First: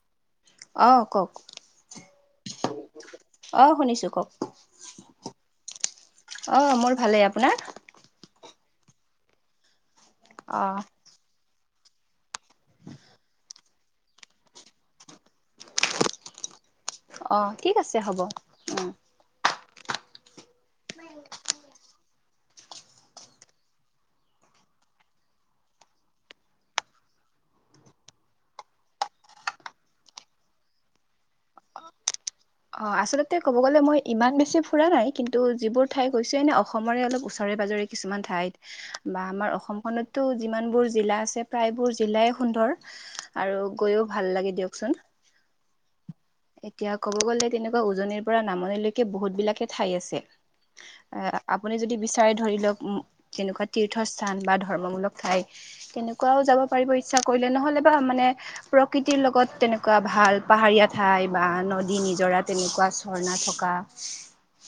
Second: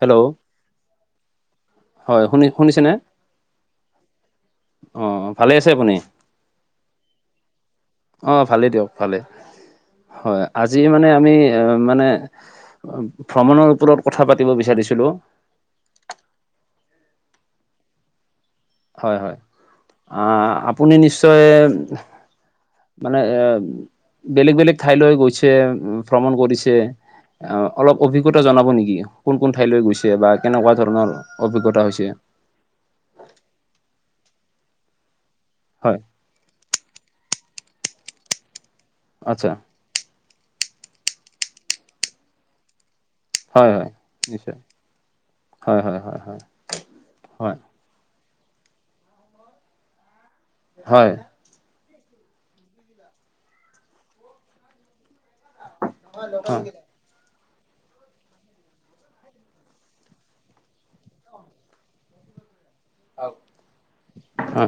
Hello অঁ কওক হয় শুনি শুনিছেনে অঁ শুনিছোঁ কওক অ ভালেই আছে আপুনি অ মোৰ ভালেই আপোনাৰ অ ভালেই দিয়ক ভালেই হয় আজি অঁ মানে আমি মানে ভ্ৰমণৰ ওপৰত কথা পাতিব বিচাৰিছিলো অ ঠিক আছে হ'ব হয় হয় আ আপুনি নিশ্চয় মানে এ বেলেগ বেলেগ ঠাইলৈ গৈছে ভ্ৰমণ কৰিছে অলপ অভিজ্ঞতা জনাব নেকি কোন কোন ঠাইলৈ গৈছে বা কেনেকোৱা ধৰণৰ অভিজ্ঞতা হৈছে অ আচলতে ক'ব গ'লে মই ইমান বেছি ফুৰা নাই কিন্তু যিবোৰ হয় ঠাই কৈছো এনে অসমৰে অলপ ওচৰে পাজৰে কিছুমান ঠাইত বা আমাৰ আচ্ছা অসমখনত তো যিমানবোৰ জিলা আছে প্ৰায়বোৰ জিলাই সুন্দৰ আৰু হয় হয় গৈও ভাল লাগে নিশ্চয় দিয়কচোন হয় হয় হয় হয় এতিয়া ক'ব গ'লে হয় তেনেকোৱা উজনিৰ পৰা নামনিলৈকে বহুত বিলাকে ঠাই আছে হয় অহ আপুনি যদি বিচাৰে ধৰি লওক তেনেকোৱা তীৰ্থ স্থান বা ধৰ্মমূলক ঠাই তেনেকোৱাও যাব হয় পাৰিব ইচ্ছা কৰিলে নহ'লে বা মানে প্ৰকৃতিৰ লগত তেনেকোৱা ভাল পাহাৰীয়াত ঠাই বা নদী নিজৰা তেনেকোৱা ঝৰ্ণা থকা হয় হয়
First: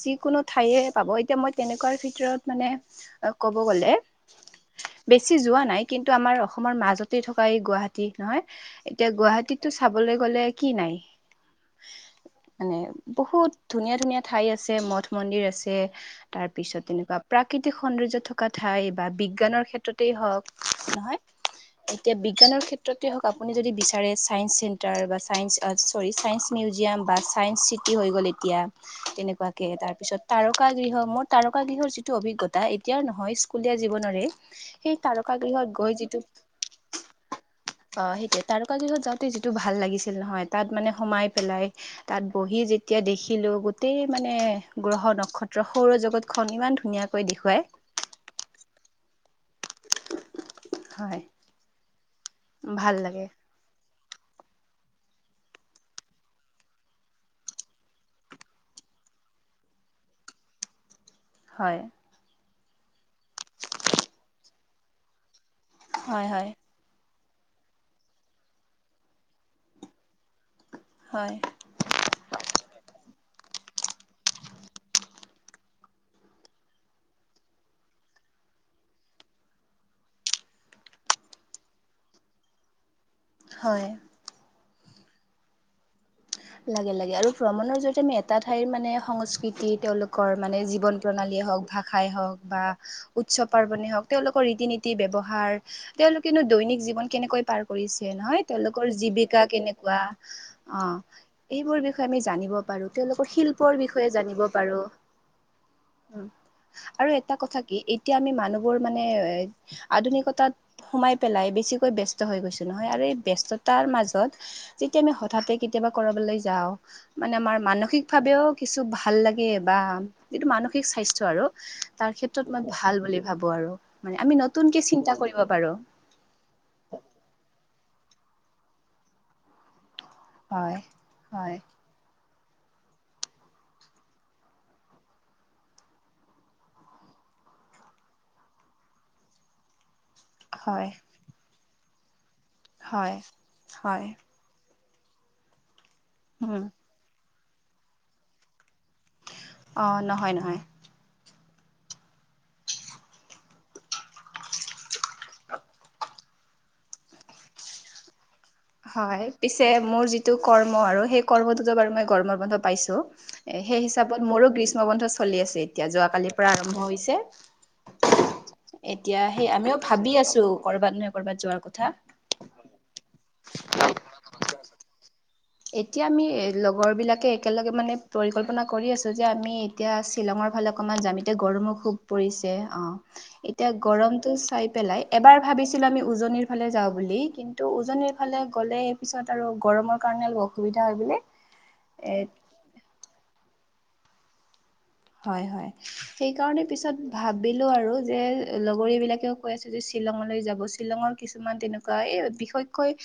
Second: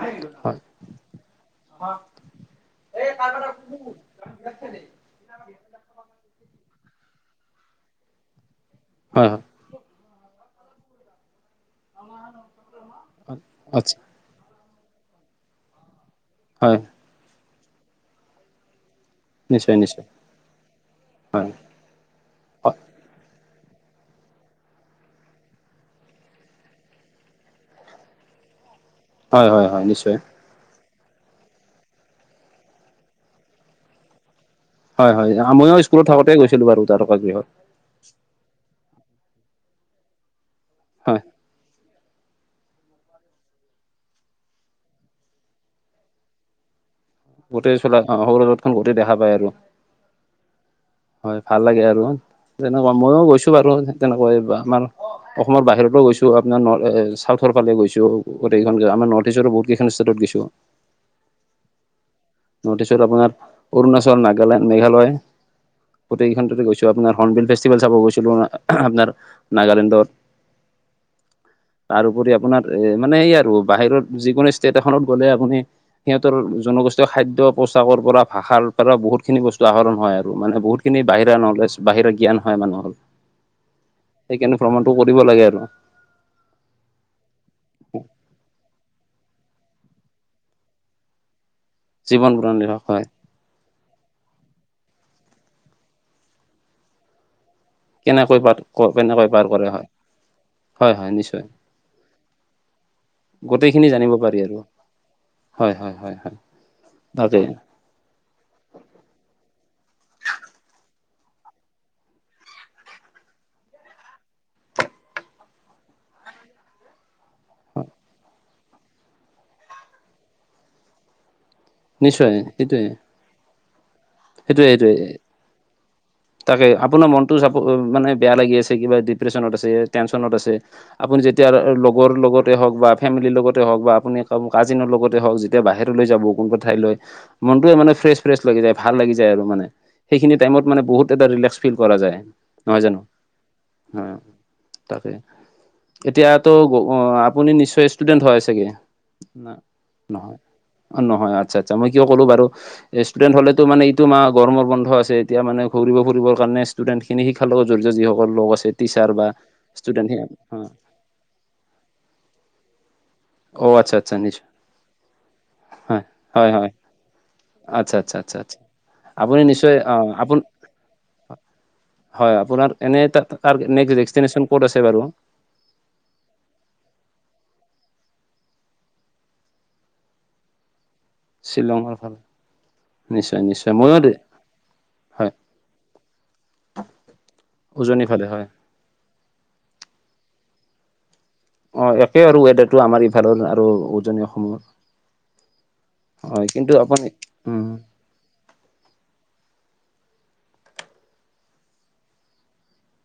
যিকোনো ঠায়ে পাব এতিয়া মই তেনেকোৱাৰ ভিতৰত মানে ক'ব গ'লে [unintelligible] বেছি যোৱা নাই কিন্তু আমাৰ অসমৰ মাজতেই থকা এই গুৱাহাটী নহয় এতিয়া হয় হয় গুৱাহাটীত চাবলৈ গ'লে কি নাই মানে বহুত আচ্ছা ধুনীয়া ধুনীয়া ঠাই আছে মঠ মন্দিৰ আছে তাৰ হয় পিছত তেনেকোৱা প্ৰাকৃতিক সৌন্দৰ্য থ কথাই বা বিজ্ঞানৰ নিশ্চয় নিশ্চয় ক্ষেত্ৰতেই হওক নহয় হয় এতিয়া বিজ্ঞানৰ ক্ষেত্ৰতে হওক আপুনি যদি বিচাৰে চাইন্ঞ্চ চি তাৰ বা ছায়েঞ্চ চৰি ছায়েন্স মিউজিয়াম বা ছায়েঞ্চ চিটি হৈ গ'ল এতিয়া হয় হয় তেনেকোৱাকে হয় তাৰ নিশ্চয় পিছত তাৰ কা গৃহ মোৰ তাৰকা গৃহৰ যিটো অভিজ্ঞতা এতিয়াৰ নহয় স্কুলীয়া জীৱনৰে সেই হয়, হয়, তাৰকাগৃহত ময়ও গৈ স্কুলত যিটো থাকোতে গৈছিলো বাৰু, তাৰকা গৃহত। অ, সেইটোয়ে তাৰকা দিনত যাওঁতে যিটো ভাল লাগিছিল নহয়, তাত মানে হয় সোমাই পেলাই। তাত বহি যেতিয়া দেখিলোঁ, গোটেই মানে গ্ৰহ, নক্ষত্ৰ সৌৰজগতখন ইমান ধুনীয়া। গোটেই চলা সৰু, জতখন গোটেই দেখা পায় আৰু। হয়। ভাল লাগে আৰু, তেনেকুৱা ভাল ময়ও লাগে গৈছো বাৰু তেনেকুৱা আমাৰ অসমৰ বাহিৰতো গৈছো, আপোনাৰ চাউথৰ ফালে গৈছো, গোটেইখন আমাৰ নৰ্থ ইষ্টৰ, বহুত কেইখন ষ্টেটত গৈছো। হয়। ষ্টত, আপোনাৰ অৰুণাচল, নাগালেণ্ড, মেঘালয়, হয় হয় গোটকেই গৈছো। আপোনাৰ হণবিল ফেষ্টিভেল চাব গৈছিলো, আপোনাৰ নাগালেণ্ডত হয়। তাৰপৰি আপোনাৰ এ, মানে এই আৰু বাহিৰত যিকোনো ষ্টেট এখনত গ'লে, আপুনি সিহঁতৰ জনগোষ্ঠ খাদ্য পোছাকৰ পৰা, ভাষাৰ পৰা বহুতখিনি বস্তু আহৰণ হয় আৰু মানে বহুতখিনি বাহিৰা নলেজ বাহিৰা জ্ঞান হয়, মানুহৰ। হয়। সেইকাৰণে ভ্ৰমণটো কৰিব লাগে, আৰু। লাগে, লাগে, আৰু ভ্ৰমণৰ জৰিয়তে আমি এটা ঠাইৰ মানে সংস্কৃতি তেওঁলোকৰ মানে জীৱন প্ৰণালীয়ে, হওঁক। ভাষাই জীৱন হ'ওক বা প্ৰণালীভাগ হয় উৎসৱ পাৰ্বণেই হ'ওক তেওঁলোকৰ ৰীতি-নীতি ব্যৱহাৰ, তেওঁলোকেনো দৈনিক জীৱন কেনেকৈ পাৰ কৰিছে কেনেকৈ নহয়, পাৰ তেওঁলোকৰ কেনেকৈ পাৰ জীৱিকা কৰে হয় কেনেকুৱা অ, হয় হয় নিশ্চয় এইবোৰ বিষয়ে আমি জানিব পাৰো, তেওঁলোকৰ শিল্পৰ গোটেইখিনি বিষয়ে পাৰি জানিব আৰু পাৰো। হয় হয় হয় হয় আৰু এটা তাকে কথা কি, এতিয়া আমি মানুহবোৰ মানে এ, আধুনিকতাত সোমাই পেলাই বেছিকৈ ব্যস্ত হৈ গৈছো, নহয় আৰু এই ব্যস্ততাৰ মাজত যেতিয়া আমি হঠাতে কেতিয়াবা কৰাবলৈ যাওঁ। মানে আমাৰ মানসিক ভাৱেও কিছু ভাল লাগে, বা যিটো মানসিক স্বাস্থ্যয় আৰু। তাৰ নিশ্চয় ক্ষেত্ৰত মই সেইটোৱে ভাল বুলি ভাবো আৰু মানে আমি সেইটোৱে নতুনকে সেইটোৱে চিন্তা কৰিব পাৰো। তাকে আপোনাৰ মনতো চ, মানে বেয়া লাগি আছে কিবা ডিপ্ৰেশচনত আছে। টেনচনত আছে, হয়। আপোনি‌ যেতিয়া হয়, লগৰ লগত হ'ক বা ফেমিলিৰ লগতে হ'ওক বা আপুনি কাজিনৰ লগতে হ'ওক যেতিয়া বাহিৰলৈ যাব কোনোবা ঠাইলৈ মনটো মান, ফ্ৰেচ ফ্ৰচ লাগি যায়। ভাল লাগি যায় আৰু মানে, সেইখিনি টাইমত মানে হয়, বহুত এটা ৰিলেক্স ফিল কৰা যায়। নহয় জানো, হয়, হয়, তাকে এতিয়াতো উম, ব অ, আপুনি নিশ্চয়, ষ্টুডেণ্ট হয় চাগে, ন। অ, নহয়, নহয়। অ, নহয় আচ্ছা, আচ্ছা, মই কিয় ক'লো বাৰু, ষ্টুডেণ্ট হ'লে টো, মানে এইটো ম, গৰমৰ বন্ধ আছে এতিয়া মানে ঘূৰিব ফুৰিব। কাৰণে ষ্টুডেণ্ট খিনি, শিকাৰ লগত জড়িত যিসকল লগ আছে। টিচাৰ হয়, বা পিছে মোৰ ষ্টুডেণ্ট যিটো কৰ্ম আৰু, সেই কৰ্মটোতো বাৰু মই গৰমৰ বন্ধ পাইছো। এ, অ সেই আচ্ছা আচ্ছা হিচাপত নিশ্চয় মোৰো গ্ৰীষ্ম বন্ধ চলি আছে, এতিয়া যোৱাকালিৰ পৰা আৰম্ভ হৈছে। আচ্ছ, আচ্ছা, আচ্ছা, আচ্ছা, আচ্ছা। এতিয়া আপুনি সেই নিশ্চয় আমিও অ ভাবি আপোন আছো, কৰ'বাত নহয় কৰ'বাত যোৱাৰ কথা। হয়, আপোনাৰ এনে তাৰ [inaudible] ক'ত আছে বাৰু। এতিয়া আমি লগৰবিলাকে একেলগে মানে পৰিকল্পনা কৰি আছোঁ, যে আমি এতিয়া শ্বিলঙৰ ফালে অকনমান যাম, এতিয়া গৰমো শ্বিলঙৰ খুব ফালে পৰিছে, অ, নিশ্চয় এতিয়া নিশ্চয় ময়ো গৰমটো চাই পেলাই হয় এবাৰ ভাবিছিলো আমি উজনিৰ ফালে যাওঁ বুলি কি ন্তু উজনিৰ ফালে গ'লে পিছত আৰু গৰমৰ কাৰণে অলপ অসুবিধা হয় বুলি অ একেই আৰু ৱেডাৰটো আমাৰ এইফালৰ আৰু উজনি অসমৰ। হয় হয়, হয় সেইকাৰণে কিন্তু আপুনি পিছত ভাবিলো উম আৰু যে লগৰীবিলাকেও কৈ আছে যে শ্বিলঙলৈ যাব, শ্বিলঙৰ কিছুমান তেনেকুৱা এই বিশেষকৈ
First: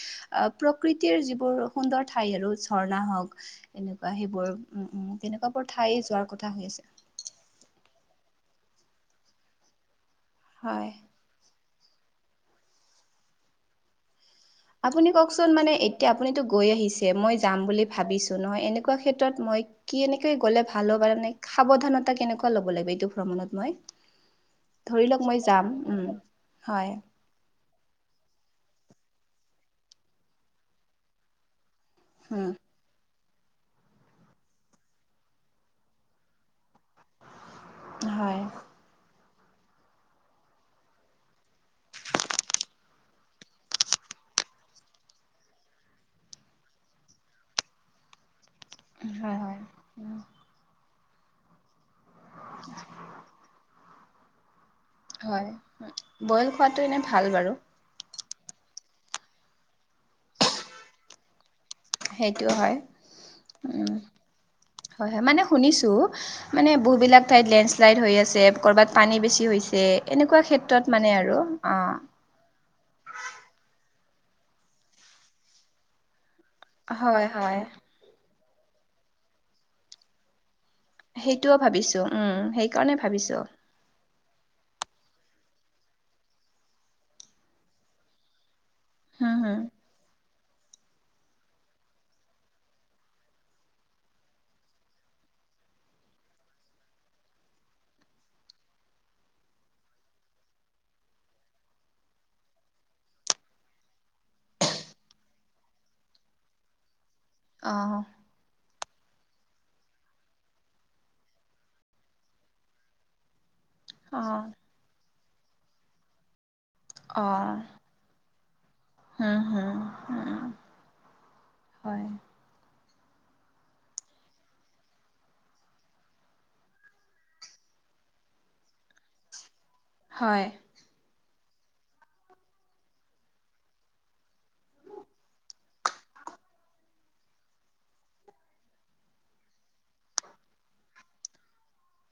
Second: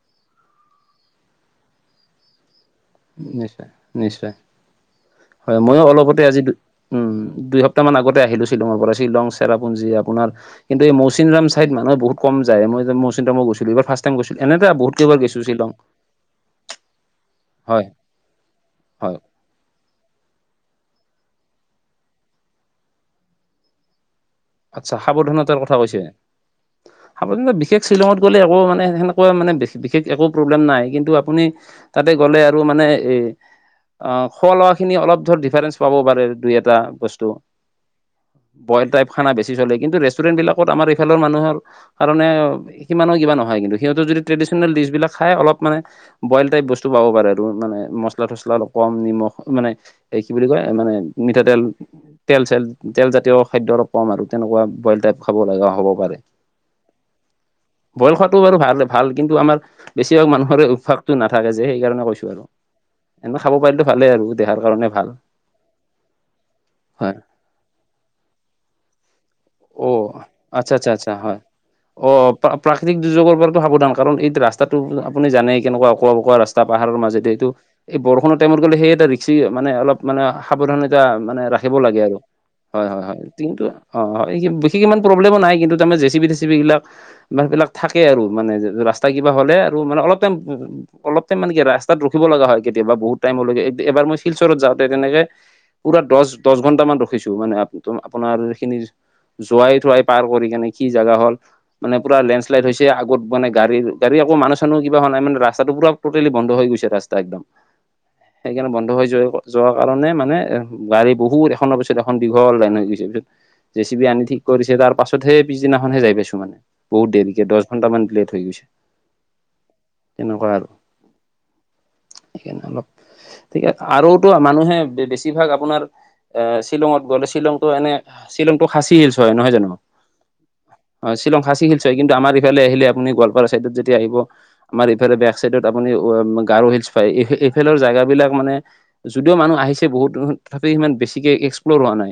আ প্ৰকৃতিৰ যিবোৰ সুন্দৰ ঠাই আৰু ঝৰ্ণা হওক নিশ্চয় এনেকুৱা নিশ্চয় সেইবোৰ উম তেনেকুৱা হয় বোৰ ময়ো ঠাই অলপতে যোৱাৰ আজি কথা হৈ আছে। উম দুই সপ্তাহ মান আগতে আহিলো শ্বিলঙৰ পৰা শ্বিলং চেৰাপুঞ্জ আপোনাৰ হয় কিন্তু মৌ চিনৰাম চাইড মানুহে বহুত কম যায় মই মৌচিনৰাম গৈছিলো এইবাৰ ফাৰ্ষ্ট টাইম গৈছিলে এনেইটো বহুত আপুনি কেইবাৰ কওকচোন গৈছিলো মানে শ্বিলং। এতিয়া আপুনিতো গৈ আহিছে, মই যাম বুলি হয় ভাবিছোঁ ন এনেকুৱা হয় ক্ষেত্ৰত মই কেনেকে গ'লে ভাল হ'ব পাৰে মানে সাৱধানতা কেনেকুৱা ল'ব লাগে এইটো ভ্ৰমণত মই? আচ্ছা ধৰি লওক মই সাৱধানতাৰ যাম, কথা কৈছে উম হয়। সাৱধানতা বিশেষ শ্বিলঙত গ'লে একো মানে সেনেকুৱা মানে বিশেষ একো প্ৰব্লেম নাই কিন্তু আপুনি তাতে গ'লে উম আৰু মানে এ আ খোৱা লোৱা খিনি অলপ ধৰ ডিফাৰেঞ্চ পাবও পাৰে দুই এটা বস্তু। হয়। বইল টাইপ খানা বেছি চলে কিন্তু, ৰেষ্টুৰেণ্ট বিলাকত আমাৰ এইফালৰ মানুহৰ কাৰণে সিমানো কিবা নহয় কিন্তু সিহঁতৰ যদি ট্ৰেডিচনেল ডিছবিলাক খায় অলপ মানে বইল টাইপ বস্তু পাব পাৰে আৰু মানে মছলা তচলা অলপ কম নিমখ হয় হয় মানে উম এই কি বুলি কয় মানে মিঠাতেল তেল চেল তেলজাতীয় খাদ্য অলপ কম আৰু তেনেকুৱা বইল টাইপ খাব হয় লগা হ'ব পাৰে। বইল খোৱাটো এনে ভাল বাৰু বইল খোৱাটো বাৰু ভাল ভাল কিন্তু আমাৰ বেছিভাগ মানুহৰে অভ্যাসটো নাথাকে যে, সেইকাৰণে কৈছো আৰু। সেইটো হয় এনে খাব পাৰিলে উম ভালে আৰু দেহাৰ কাৰণে ভাল হয় হয়, মানে শুনিছো মানে বহু হয় বিলাক ঠাইত লেণ্ডশ্লাইড হৈ আছে ক'ৰবাত পানী বেছি হৈছে অ এনেকুৱা আচ্ছা ক্ষেত্ৰত আচ্ছা মানে আচ্ছা হয় আৰু, অঁ। অ', প্ৰাকৃতিক দুৰ্যোগৰ পৰাটো সাৱধান কাৰণ এইটো ৰাস্তাটো আপুনি জানেই কেনেকুৱা অকোৱা পকোৱা ৰা স্তা পাহাৰৰ হয় মাজেদি এইটো হয় এই বৰষুণৰ টাইমত গ'লে সেই এটা ৰিক্সি মানে অলপ মানে সাৱধান তা মানে সেইটোও ৰাখিব লাগে ভাবিছোঁ আৰু উম হয় সেইকাৰণে হয় হয় ভাবিছোঁ কিন্তু অঁ হয় বিশেষ ইমান প্ৰব্লেমো নাই কিন্তু, তাৰমানে জে চি বি চে চি বি বিলাক থাকে আৰু মানে ৰা স্তা কিবা হুম হ'লে হুম আৰু মানে অলপ টাইম অলপ টাইম মানে কি ৰাস্তাত ৰখিব লগা হয় কেতিয়াবা বহুত টাইমলৈকে এবাৰ মই শিলচৰত যাওঁতে তেনেকে পুৰা দহ দহ ঘন্টামান ৰখিছো মানে আ আপোনাৰ এইখিনি যোৱাই থোৱাই পাৰ কৰি কেনে কি জেগা হ'ল মানে পুৰা লেন্ড শ্লাইড হৈছে আগত মানে গাড়ী গাডী আকৌ মানুহ চানুহ একা হোৱা নাই ৰাস্তাটো পুৰা টোটেলি বন্ধ হৈ গৈছে ৰাস্তা একদম। অঁহ। সেইকাৰণে বন্ধ হৈ যোৱা যোৱাৰ কাৰণে মানে গাড়ী বহুত এখনৰ পিছত এখন দীঘল লাইন হৈ গৈছে, পিছত জেচি বি অ আনি ঠিক কৰিছে তাৰ পাছতহে পিছদিনাখনহে যাই পাইছো মানে। বহুত অ দেৰিকে দহ ঘন্টামান লেট হৈ গৈছে, হুম হুম তেনেকুৱা আৰু। হয়। সেইকাৰণে অলপ আৰু তো মানুহে বেছিভাগ আপোনাৰ এ শ্বিলঙত গ'লে শ্বিলংটো এনে শ্বিলংটো খাচী শিলচ হয় নহয় জানো? হয়। অ' শ্বিলং খাচী শিলচ হয় কিন্তু আমাৰ ইফালে আহিলে আপুনি গোৱালপাৰা চাইডত যদি আহিব আমাৰ এইফালে বেক চাইডত আপুনি গাৰো হিলচ পায়, এইফালৰ জেগাবিলাক মানে যদিও মানুহ আহিছে বহুত, তথাপিও ইমান বেছিকে এক্সপ্লৰ হোৱা নাই।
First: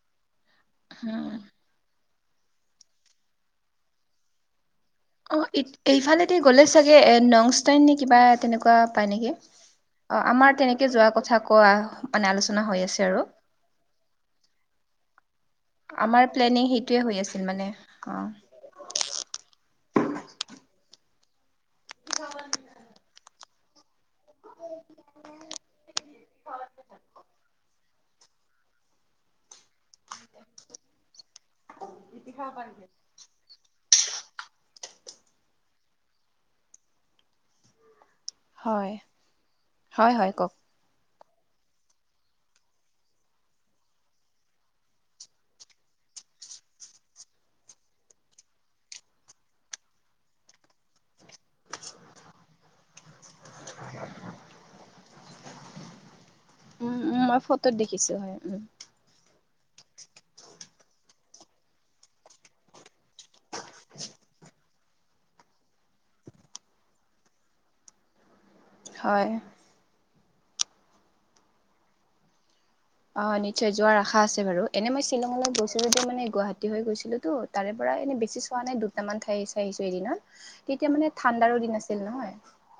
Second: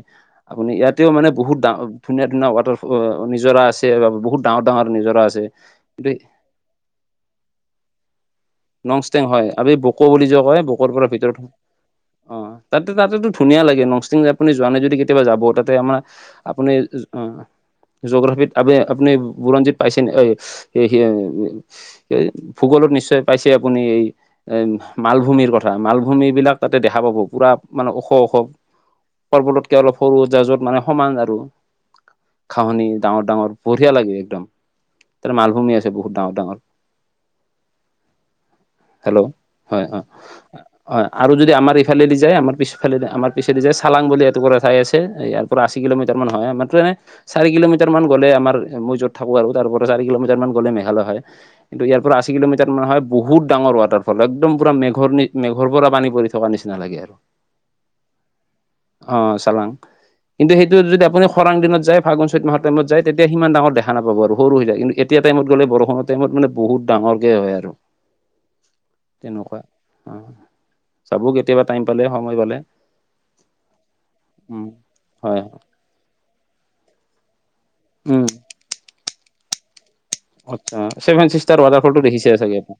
আপুনি এতিয়াও হুম মানে বহুতা ধুনীয়া ধুনীয়া ৱাটাৰ ফল নিজৰা আছে, বা বহুত ডাঙৰ ডাঙৰ নিজৰা আছে। অ' এইফালেদি গ'লে চাগে নংষ্টাইন নে কিবা তেনেকুৱা পায় নংষ্টেং নেকি? হয় আমি বকো অ' বুলি যে আমাৰ কয় বকৰ তেনেকে যোৱা পৰা ভিতৰত কথা কোৱা মানে অ আলোচনা হৈ তাতে আছে আৰু। তাতেতো ধুনীয়া লাগে, নংষ্টিং আপুনি যোৱা নাই যদি কেতিয়বা যাব। তাত তাতে আমাৰ প্লেনিং আপুনি সেইটোৱে হৈ আছিল মানে অ জগ্ৰাফিত আপ আপুনি বুৰঞ্জীত পাইছে ভূগোলত নিশ্চয় পাইছে। আপুনি এই এ মালভূমিৰ কথা, মালভূমি বিলাক তাতে দেখা পাব পুৰা। মানে ওখ ওখ পৰ্বততকে অলপ সৰু মাজত মানে সমান আৰু। ঘাঁহনিৰ। ডাঙৰ ডাঙৰ বঢ়িয়া লাগে একদম, তাৰ মালভূমি আছে বহুত ডাঙৰ ডাঙৰ। হয় হেল্ল' হয়, হয়। হয়। আৰু যদি আমাৰ ইফালেদি যায় আমাৰ পিচফালেদি আমাৰ পিচেদি যায়, চালাং বুলি এটুকুৰা ঠাই আছে। পুৰা আশী কিলোমিটাৰ মান হয়। আমাৰটো এনেই চাৰি কিলোমিটাৰ মান গ'লে আমাৰ, মই য'ত থাকো আৰু তাৰ পৰা চাৰি কিলোমিটাৰ মান গ'লে মেঘালয় হয়। কিন্তু ইয়াৰ পৰা আশী কিলোমিটাৰ মানে হয়, বহুত ডাঙৰ ৱাটাৰফল একদম পুৰা মেঘৰ নি মেঘৰ পৰা পানী পৰি থা থকাৰ নিচিনা লাগে উম আৰু, উম মই ফটোত দেখিছো হয় উম অঁ চালাং। কিন্তু সেইটো যদি আপুনি খৰাং দিনত যায় ফাগুন চ'ত মাহৰ টাইমত যায়, তেতিয়া সিমান ডাঙৰ দেখা নাপাব আৰু সৰু হৈ যায়। এতিয়া টাইমত গ'লে বৰষুণৰ টাইমত মানে বহুত ডাঙৰকে হয় আৰু। হয় তেনেকুৱা, অ' যাব কেতিয়াবা টাইম পালে সময় পালে। অ' নিশ্চয় যোৱাৰ আশা আছে বাৰু, উম এনেই মই হয়। শ্বিলঙলৈ গৈছিলো যে, মানে গুৱাহাটী হৈ গৈছিলো তো। তাৰে পৰা এনে উম, বেছি চোৱা নাই, দুটামান ঠাই চাই আহিছো এইদিনা, আচ্ছা তেতিয়া মানে ছেভেন চিষ্টাৰ ঠাণ্ডাৰো দিন ৱাটাৰফলটো আছিল দেখিছে নহয়। চাগে আপুনি?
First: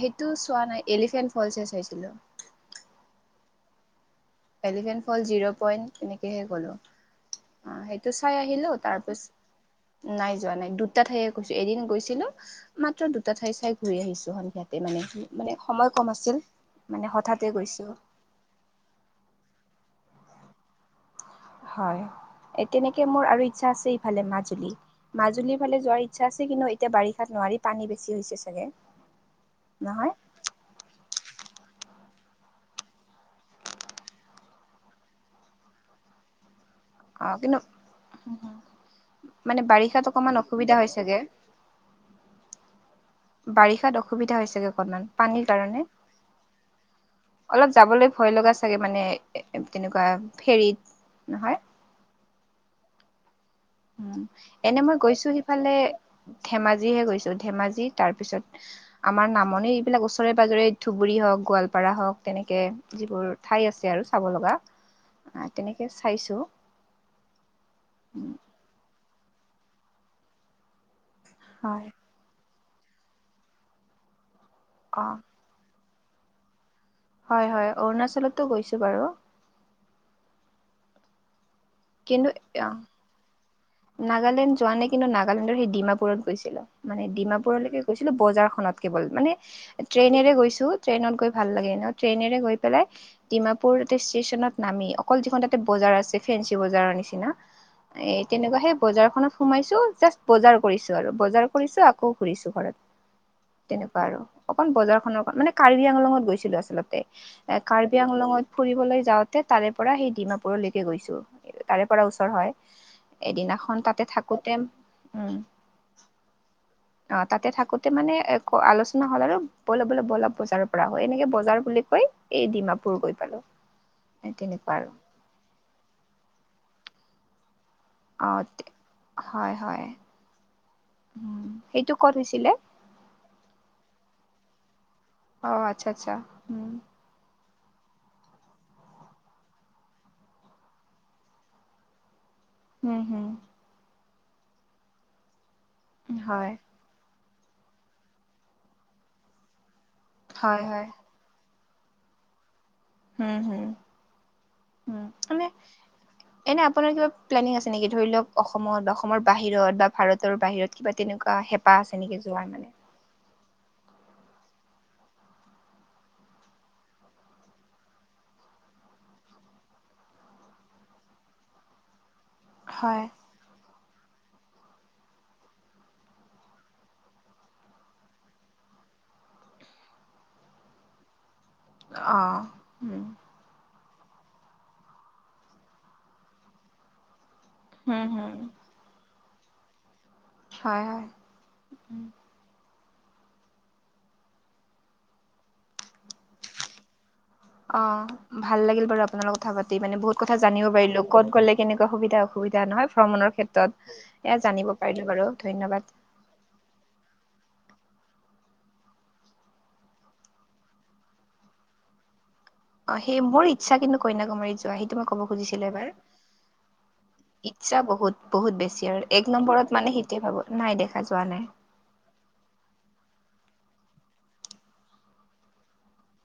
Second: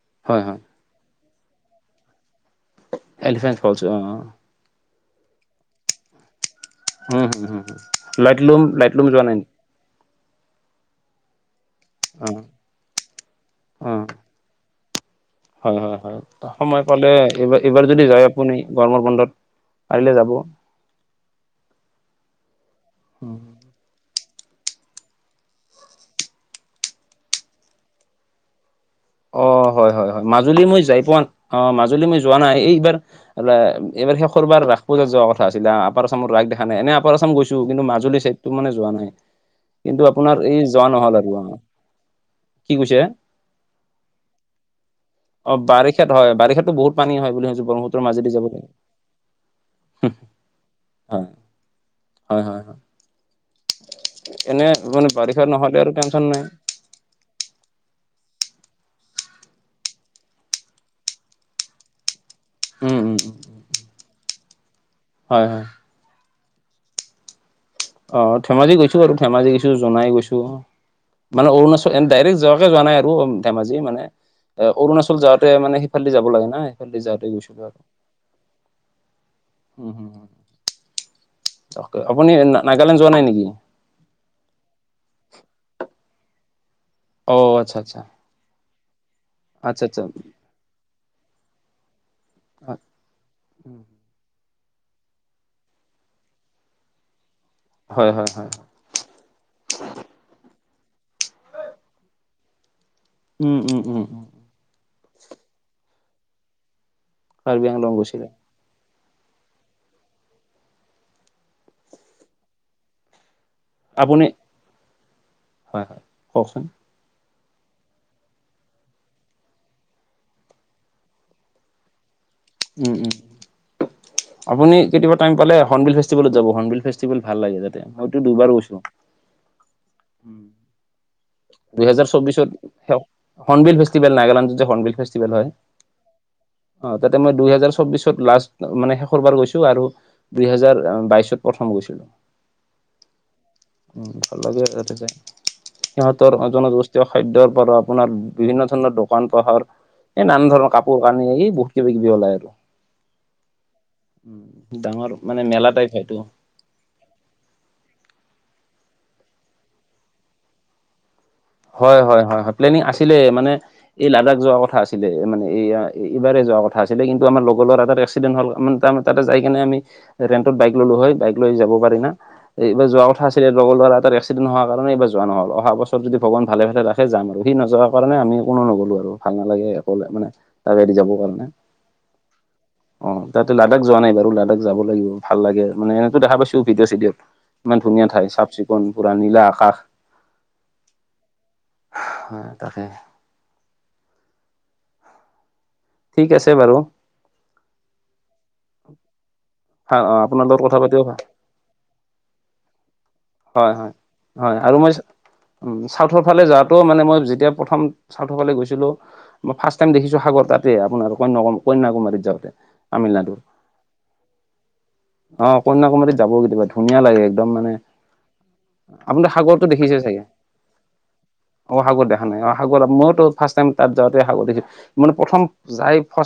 সেইটো হয়, হয়, চোৱা নাই, এলিফেণ্ট ফলচহে চাইছিলো। এলিফেণ্ট ফলচ অ'। এলিফেণ্ট ফলচ জিৰ' পইণ্ট এনেকৈহে গ'লোঁ। হুম, হুম, হুম অ' হুম। সেইটো চাই লাইটলুম, আহিলো, লাইটলুম যোৱা নাই নেকি? তাৰপিছত নাই যোৱা নাই দুটা ঠাইে গৈছো, এদিন গৈছিলো অ', মাত্ৰ দুটা ঠাই চাই ঘূৰি অ', আহিছো সন্ধিয়াত। তে মানে হয়, সময় হয়, কম হয়, আছিল সময় পালে মানে হঠাতে এইবাৰ, এইবাৰ গৈছোঁ। যদি যায় আপুনি গৰমৰ বন্ধত পাৰিলে যাব। হয়। এ তেনেকে মোৰ আৰু ইচ্ছা আছে ইফালে মাজুলী। মাজুলীৰ ফালে যোৱাৰ ইচ্ছা আছে। কিন্তু এতিয়া বাৰিষাত নোৱাৰি পানী বেছি হৈছে চাগে। অ' হয়, হয়, নহয় হয় মাজুলী মই যাই পোৱা নাই, অ' মাজুলী মই যোৱা নাই, এইবাৰ এইবাৰ শেষৰবাৰ ৰাস পূজাত যোৱা কথা আছিলে, আপাৰ আচামৰ ৰাস দেখা নাই। এনেই আপাৰ আচাম গৈছো, কিন্তু মাজুলী চাইডটো মানে যোৱা নাই। মানে কিন্তু বাৰিষাত অকমান আপোনাৰ এই অসুবিধা যোৱা হয় নহল চাগে আৰু অ'। কি কৈছে? বাৰিষাত অসুবিধা হয় চাগৈ অকণমান? পানীৰ অ কাৰণে, বাৰিষাত হয় বাৰিষাতো বহুত পানী হয় বুলি শুনিছো অলপ ব্ৰহ্মপুত্ৰৰ যাবলৈ মাজেদি ভয় যাব লগা লাগে চাগে মানে। এ তেনেকুৱা হয় ফেৰীত নহয়? হয়, হয়। হয় এনে মই মানে গৈছো বাৰিষা সিফালে নহ'লে আৰু টেনচন নাই ধেমাজিহে গৈছো। ধেমাজিত তাৰপিছত, আমাৰ নামনি এইবিলাক ওচৰে পজৰে ধুবুৰী হওঁক গোৱালপাৰা হওঁক তেনেকে উম উম যিবোৰ উম ঠাই আছে আৰু চাব লগা হয় হয় তেনেকৈ চাইছোঁ। অ' ধেমাজি গৈছো, আৰু ধেমাজি গৈছো জোনাই গৈছো মানে হয় অৰুণাচল এ ডাইৰেক্ট যোৱা তে যোৱা নাই আৰু ধেমাজিৰে মানে অ অৰুণাচল যাওঁতে মানে সিফালদি যাব লাগে নাই হয় হয় অৰুণাচলতো গৈছোঁ বাৰু উম কিন্তু আপুনি অ নাগালেণ্ড যোৱা নাই নেকি? নাগালেণ্ড যোৱা নাই কিন্তু নাগালেণ্ডৰ সেই ডিমাপুৰত গৈছিলো মানে অ আচ্ছা ডিমাপুৰলৈকে আচ্ছা গৈছিলো বজাৰখনত কেৱল মানে আচ্ছা আচ্ছা ট্ৰেইনেৰে গৈছো ট্ৰেইনত গৈ ভাল লাগে ট্ৰেইনেৰে গৈ পেলাই ডিমাপুৰ এটা ষ্টেচনত নামি অকল যিখন তাতে বজাৰ আছে ফেঞ্চি বজাৰৰ নিচিনা এ হয় হয় হয় তেনেকুৱা সেই বজাৰ খনত সোমাইছো জাষ্ট বজাৰ কৰিছো আৰু বজাৰ কৰিছো আকৌ ঘুৰিছো ঘৰত উম উম তেনেকুৱা উম আৰু অকণ বজাৰখনৰ মানে কাৰ্বি আংলঙত গৈছিলো আচলতে এ আংলং কাৰ্বি গৈছিলে আংলঙত ফুৰিবলৈ যাওঁতে তাৰে পৰা সেই ডিমাপুৰলৈকে গৈছোঁ তাৰে পৰা ওচৰ হয় এদিনাখন তাতে আপুনি থাকোতে উম হয় হয় কওকচোন অ তাতে থাকোতে মানে আলোচনা হল আৰু বলা বলা বলা বজাৰৰ পৰা হয় এনেকে বজাৰ বুলি কৈ এই ডিমাপুৰ উম গৈ উম পালোঁ আপুনি কেতিয়াবা টাইম পালে হৰ্ণবিল ফেষ্টিভেলত যাব হৰ্ণবিল ফেষ্টিভেল ভাল লাগে যাতে মইটো অ দুইবাৰ গৈছোঁ হয় হয় [inaudible] উম সেইটো দুহেজাৰ ক'ত চৌবিছত হৈছিলে হৰ্ণবিল ফেষ্টিভেল নাগালেণ্ডত যে হৰ্ণবিল ফে অ আচ্ছা আচ্ছা উম তাতে মই দুইহেজাৰ চৌবিশত লাষ্ট মানে শেষৰ বাৰ গৈছো আৰু দুইহেজাৰ বাইশত প্ৰথম গৈছিলোঁ হুম হুম উম ভাল লগে এতেকে সিহঁতৰ হয় জনজোষ্ঠীয় খাদ্যয়ৰ পৰা আপোনাৰ বিভিন্ন ধৰণৰ দোকান পহাৰ এ নান হয় ধৰণৰ হয় কাপোৰ কানি এ বহুত কিবা কিবি ওলাই আৰু হুম হুম উম ডাঙৰ মানে মেলা টাইপ সেইটো এনে আপোনাৰ কিবা প্লেনিং আছে নেকি ধৰিলওঁক অসমত বা অসমৰ বাহিৰত বা ভাৰতৰ বাহিৰত কিবা তেনেকুৱা হে হয় হয় হয় হয় প্লেনিং আছিলে মানে এই লাডাখ যোৱা কথা আছিলে মানে এ এইবাৰেই যোৱা কথা আছিলে কিন্তু আমাৰ লগৰ ল'ৰা এটাৰ এক্সিডেণ্ট হল তাতে যাই কিনে আমি ৰেন্টত বাইক ললো হয় বাইক লৈ যাব পাৰি না এইবাৰ হয় যোৱা কথা আছিলে লগৰ ল'ৰা এটাৰ এক্সিডেণ্ট হোৱাৰ কাৰণে এইবাৰ যোৱা নহল অহা বছৰত যদি ভগৱান ভালে ভালে ৰাখে যাম আৰু সি নযোৱাৰ কাৰণে আমি কোনো নগ'লোঁ আৰু ভাল নালাগে অকলে মানে তাক এৰি যাব কাৰণে অ উম অ তাতে লাডাখ যোৱা নাই বাৰু লাডাখ যাব লাগিব ভাল লাগে মানে দেখা পাইছো ভিডিঅ' চিডিঅ ইমান হুম ধুনীয়া ঠাই হুম চাফ-চিকুণ পূৰা নীলা আকাশ হয় হয় হয় তাকে ঠিক আছে বাৰু অ ভাল লাগিল বাৰু আপোনা লগত কথা পাতি মানে ভাল অ বহুত কথা আপোনাৰ লগত জানিব পাতিও পাৰিলো ভাল ক'ত গ'লে কেনেকুৱা সুবিধা অসুবিধা নহয় ভ্ৰমণৰ হয় হয় ক্ষেত্ৰত এয়া জানিব পাৰিলো বাৰু ধন্যবাদ চাউথৰফালে যাত টো মানে মই যেতিয়া প্ৰথম চাউথৰফালে গৈছিলো টো মই ফাষ্ট টাইম দেখিছো সাগৰ তাতে আপোনাৰ কন্য কন্যাকুমাৰী যাওঁতে অ সেই তামিলনাডুৰ মোৰ ইচ্ছা কিন্তু কন্যাকুমাৰীত যোৱা সেইটো মই ক'ব অ খুজিছিলো এবাৰ কন্যাকুমাৰীত যাব কেতিয়াবা ধুনীয়া লাগে একদম মানে ইচ্ছা বহুত বহুত বেছি আৰু আপুনি এক সাগৰটো নম্বৰত দেখিছে মানে চাগে সেইটোৱে ভাব নাই দেখা যোৱা নাই অ সাগৰ দেখা নাই অ সাগৰ মইওতো ফাৰ্ষ্টাইম তাত যাওঁতে সাগৰ দেখছো মানে প্ৰথম যাই ফাৰ্ষ্ট